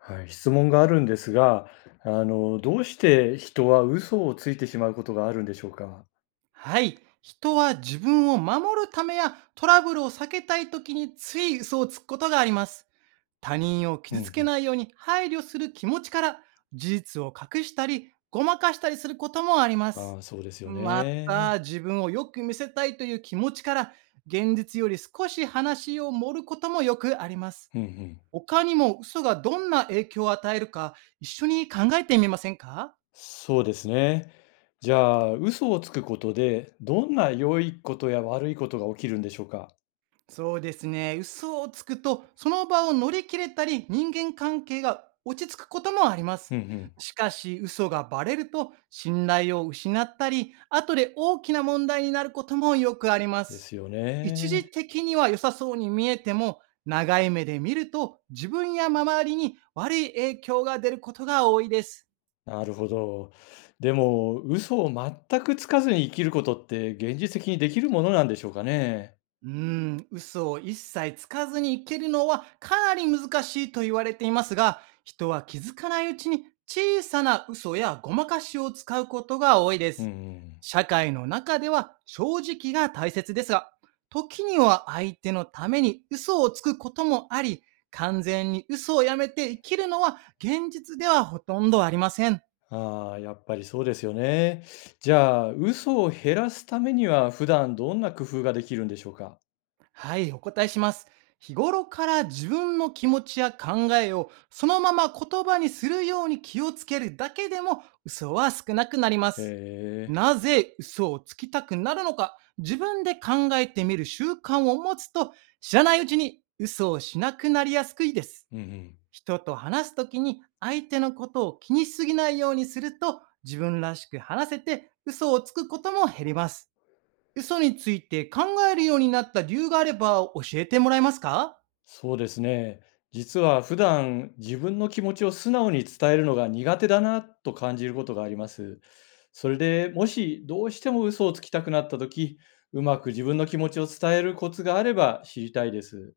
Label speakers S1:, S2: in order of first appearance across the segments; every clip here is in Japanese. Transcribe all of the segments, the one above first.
S1: はい、質問があるんですが、どうして人は嘘をついてしまうことがあるんでしょうか？
S2: はい。人は自分を守るためやトラブルを避けたい時につい嘘をつくことがあります。他人を
S1: うん
S2: 傷
S1: う
S2: つけ
S1: ん。
S2: ないように配慮する気持ちから事実を隠したりごまかしたりすることもありま
S1: あ
S2: す。
S1: あ、そうですよ
S2: ま
S1: ね。
S2: た自分をよく見せたいという気持ちから現実より少し話を盛ることもよくあります。
S1: うんうん。
S2: 他にも嘘がどんな影響を与えるか一緒に考えてみませんか？
S1: そうですね。じゃあ、嘘をつくことで、どんな良いことや悪いことが起きるんでしょうか？
S2: そうですね。嘘をつくと、その場を乗り切れたり、人間関係が落ち着くこともあります。
S1: うんうん。
S2: しかし、嘘がバレると、信頼を失ったり、後で大きな問題になることもよくありま
S1: で
S2: す。
S1: すよ
S2: 一時
S1: ね。
S2: 的には良さそうに見えても、長い目で見ると、自分や周りに悪い影響が出ることが多いです。
S1: なるほど。でも、嘘を全くつかずに生きることって、現実的にできるものなんでしょうかね？
S2: うーん、嘘を一切つかずにいけるのはかなり難しいと言われていますが、人は気づかないうちに小さな嘘やごまかしを使うことが多いで
S1: うんう
S2: す。
S1: ん。
S2: 社会の中では正直が大切ですが、時には相手のために嘘をつくこともあり、完全に嘘をやめて生きるのは現実ではほとんどありません。
S1: ああ、やっぱりそうですよね。じゃあ、嘘を減らすためには、普段どんな工夫ができるんでしょうか？
S2: はい、お答えします。日頃から自分の気持ちや考えをそのまま言葉にするように気をつけるだけでも嘘は少なくなりま
S1: へ
S2: す。
S1: え、
S2: なぜ嘘をつきたくなるのか自分で考えてみる習慣を持つと、知らないうちに嘘をしなくなりやすくいです。
S1: うんうん。
S2: 人と話すときに相手のことを気にしすぎないようにすると、自分らしく話せて嘘をつくことも減ります。嘘について考えるようになった理由があれば教えてもらえますか？
S1: そうですね。実は普段、自分の気持ちを素直に伝えるのが苦手だなと感じることがあります。それで、もしどうしても嘘をつきたくなった時、うまく自分の気持ちを伝えるコツがあれば知りたいです。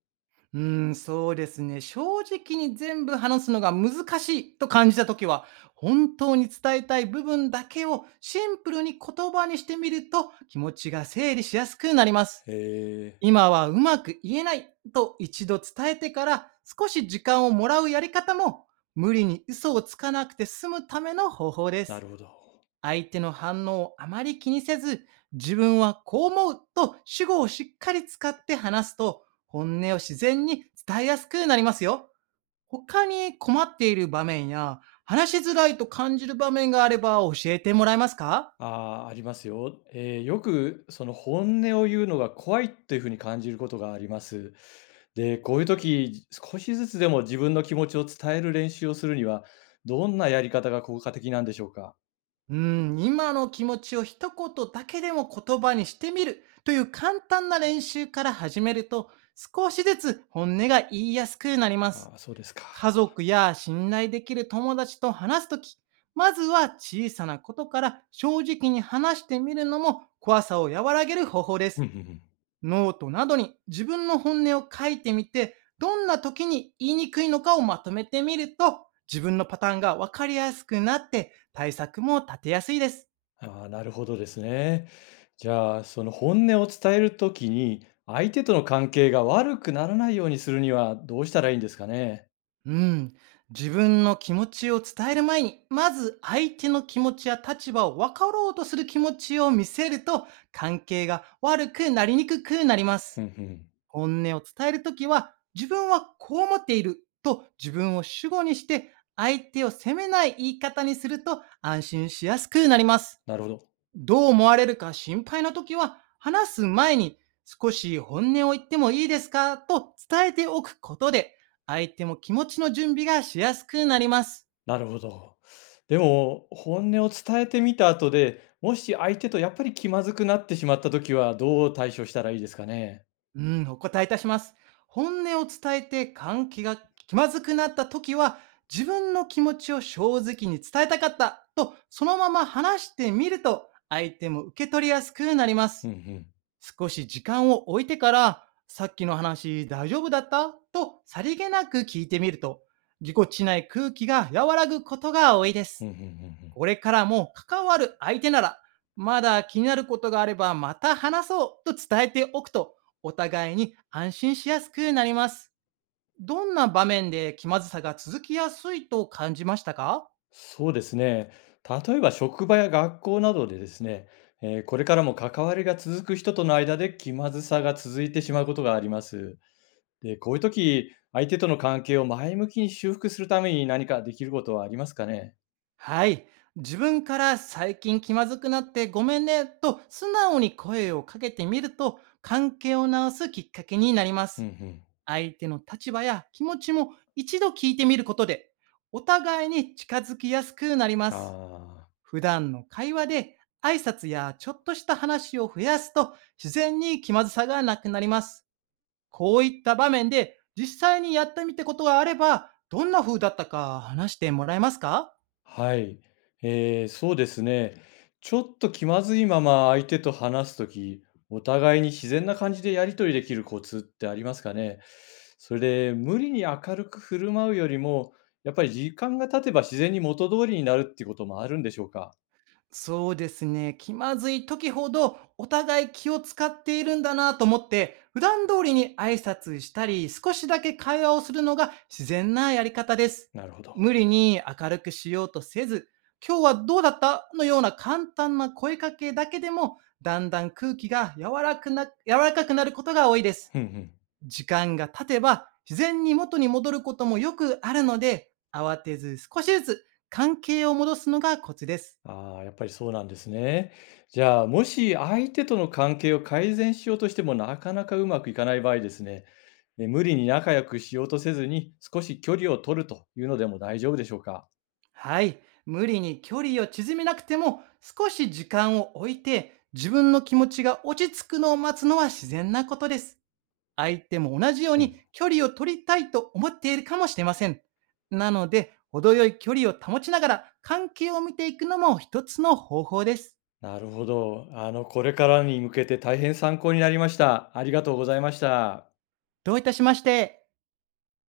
S2: うーん、そうですね。正直に全部話すのが難しいと感じたときは、本当に伝えたい部分だけをシンプルに言葉にしてみると気持ちが整理しやすくなります。
S1: へえ、
S2: 今はうまく言えないと一度伝えてから少し時間をもらうやり方も、無理に嘘をつかなくて済むための方法で
S1: な
S2: す。
S1: るほど。
S2: 相手の反応をあまり気にせず、自分はこう思うと主語をしっかり使って話すと、本音を自然に伝えやすくなりますよ。他に困っている場面や、話しづらいと感じる場面があれば教えてもらえますか？
S1: ああ、ありますよ。よくその本音を言うのが怖いっていうふうに感じることがあります。で、こういう時、少しずつでも自分の気持ちを伝える練習をするには、どんなやり方が効果的なんでしょうか。
S2: うん、今の気持ちを一言だけでも言葉にしてみるという簡単な練習から始めると、少しずつ本音が言いやすくなります。
S1: ああ、そうですか。
S2: 家族や信頼できる友達と話すとき、まずは小さなことから正直に話してみるのも怖さを和らげる方法で
S1: うん
S2: す。
S1: うんうん。
S2: ノートなどに自分の本音を書いてみて、どんな時に言いにくいのかをまとめてみると、自分のパターンがわかりやすくなって対策も立てやすいです。
S1: ああ、なるほどですね。じゃあ、その本音を伝えるときに、相手との関係が悪くならないようにするにはどうしたらいいんですかね。
S2: うん。自分の気持ちを伝える前に、まず相手の気持ちや立場を分かろうとする気持ちを見せると、関係が悪くなりにくくなりま
S1: う
S2: す。
S1: んうん。
S2: 本音を伝えるときは、自分はこう思っていると自分を主語にして、相手を責めない言い方にすると安心しやすくなります。
S1: なるほど。
S2: どう思われるか心配な時は、話す前に少し本音を言ってもいいですかと伝えておくことで、相手も気持ちの準備がしやすくなります。
S1: なるほど。でも、本音を伝えてみた後で、もし相手とやっぱり気まずくなってしまった時は、どう対処したらいいですかね？
S2: うん、お答えいたします。本音を伝えて関係が気まずくなった時は、自分の気持ちを正直に伝えたかったと、そのまま話してみると、相手も受け取りやすくなりま
S1: ふ
S2: す。
S1: んふん、
S2: 少し時間を置いてから、さっきの話大丈夫だったとさりげなく聞いてみると、ぎこちない空気が和らぐことが多いで
S1: うん
S2: す。
S1: うんうんうんうん。ん。
S2: これからも関わる相手なら、まだ気になることがあればまた話そうと伝えておくと、お互いに安心しやすくなります。どんな場面で気まずさが続きやすいと感じましたか？
S1: そうですね。例えば職場や学校などでですね、これからも関わりが続く人との間で気まずさが続いてしまうことがあります。で、こういう時、相手との関係を前向きに修復するために何かできることはありますかね？
S2: はい。自分から最近気まずくなってごめんねと素直に声をかけてみると、関係を直すきっかけになりま
S1: うん
S2: す。
S1: うん。
S2: 相手の立場や気持ちも一度聞いてみることで、お互いに近づきやすくなりま
S1: あ
S2: す。
S1: あ。
S2: 普段の会話で挨拶やちょっとした話を増やすと、自然に気まずさがなくなります。こういった場面で実際にやってみたことがあればどんな風だったか話してもらえますか？
S1: はい。そうですね。ちょっと気まずいまま相手と話すとき、お互いに自然な感じでやり取りできるコツってありますかね。それで、無理に明るく振る舞うよりも、やっぱり時間が経てば自然に元通りになるっていうこともあるんでしょうか。
S2: そうですね。気まずい時ほどお互い気を使っているんだなと思って、普段通りに挨拶したり、少しだけ会話をするのが自然なやり方です。
S1: なるほど。
S2: 無理に明るくしようとせず、今日はどうだったのような簡単な声かけだけでも、だんだん空気が柔らかくなることが多いです。
S1: うんうん。
S2: 時間が経てば自然に元に戻ることもよくあるので、慌てず少しずつ関係を戻すのがコツです。
S1: ああ、やっぱりそうなんですね。じゃあ、もし相手との関係を改善しようとしてもなかなかうまくいかない場合ですね、無理に仲良くしようとせずに少し距離を取るというのでも大丈夫でしょうか。
S2: はい。無理に距離を縮めなくても、少し時間を置いて、自分の気持ちが落ち着くのを待つのは自然なことです。相手も同じよう
S1: うん。
S2: に距離を取りたいと思っているかもしれません。なので、程よい距離を保ちながら関係を見ていくのも一つの方法です。
S1: なるほど。あの、これからに向けて大変参考になりました。ありがとうございました。
S2: どういたしまして。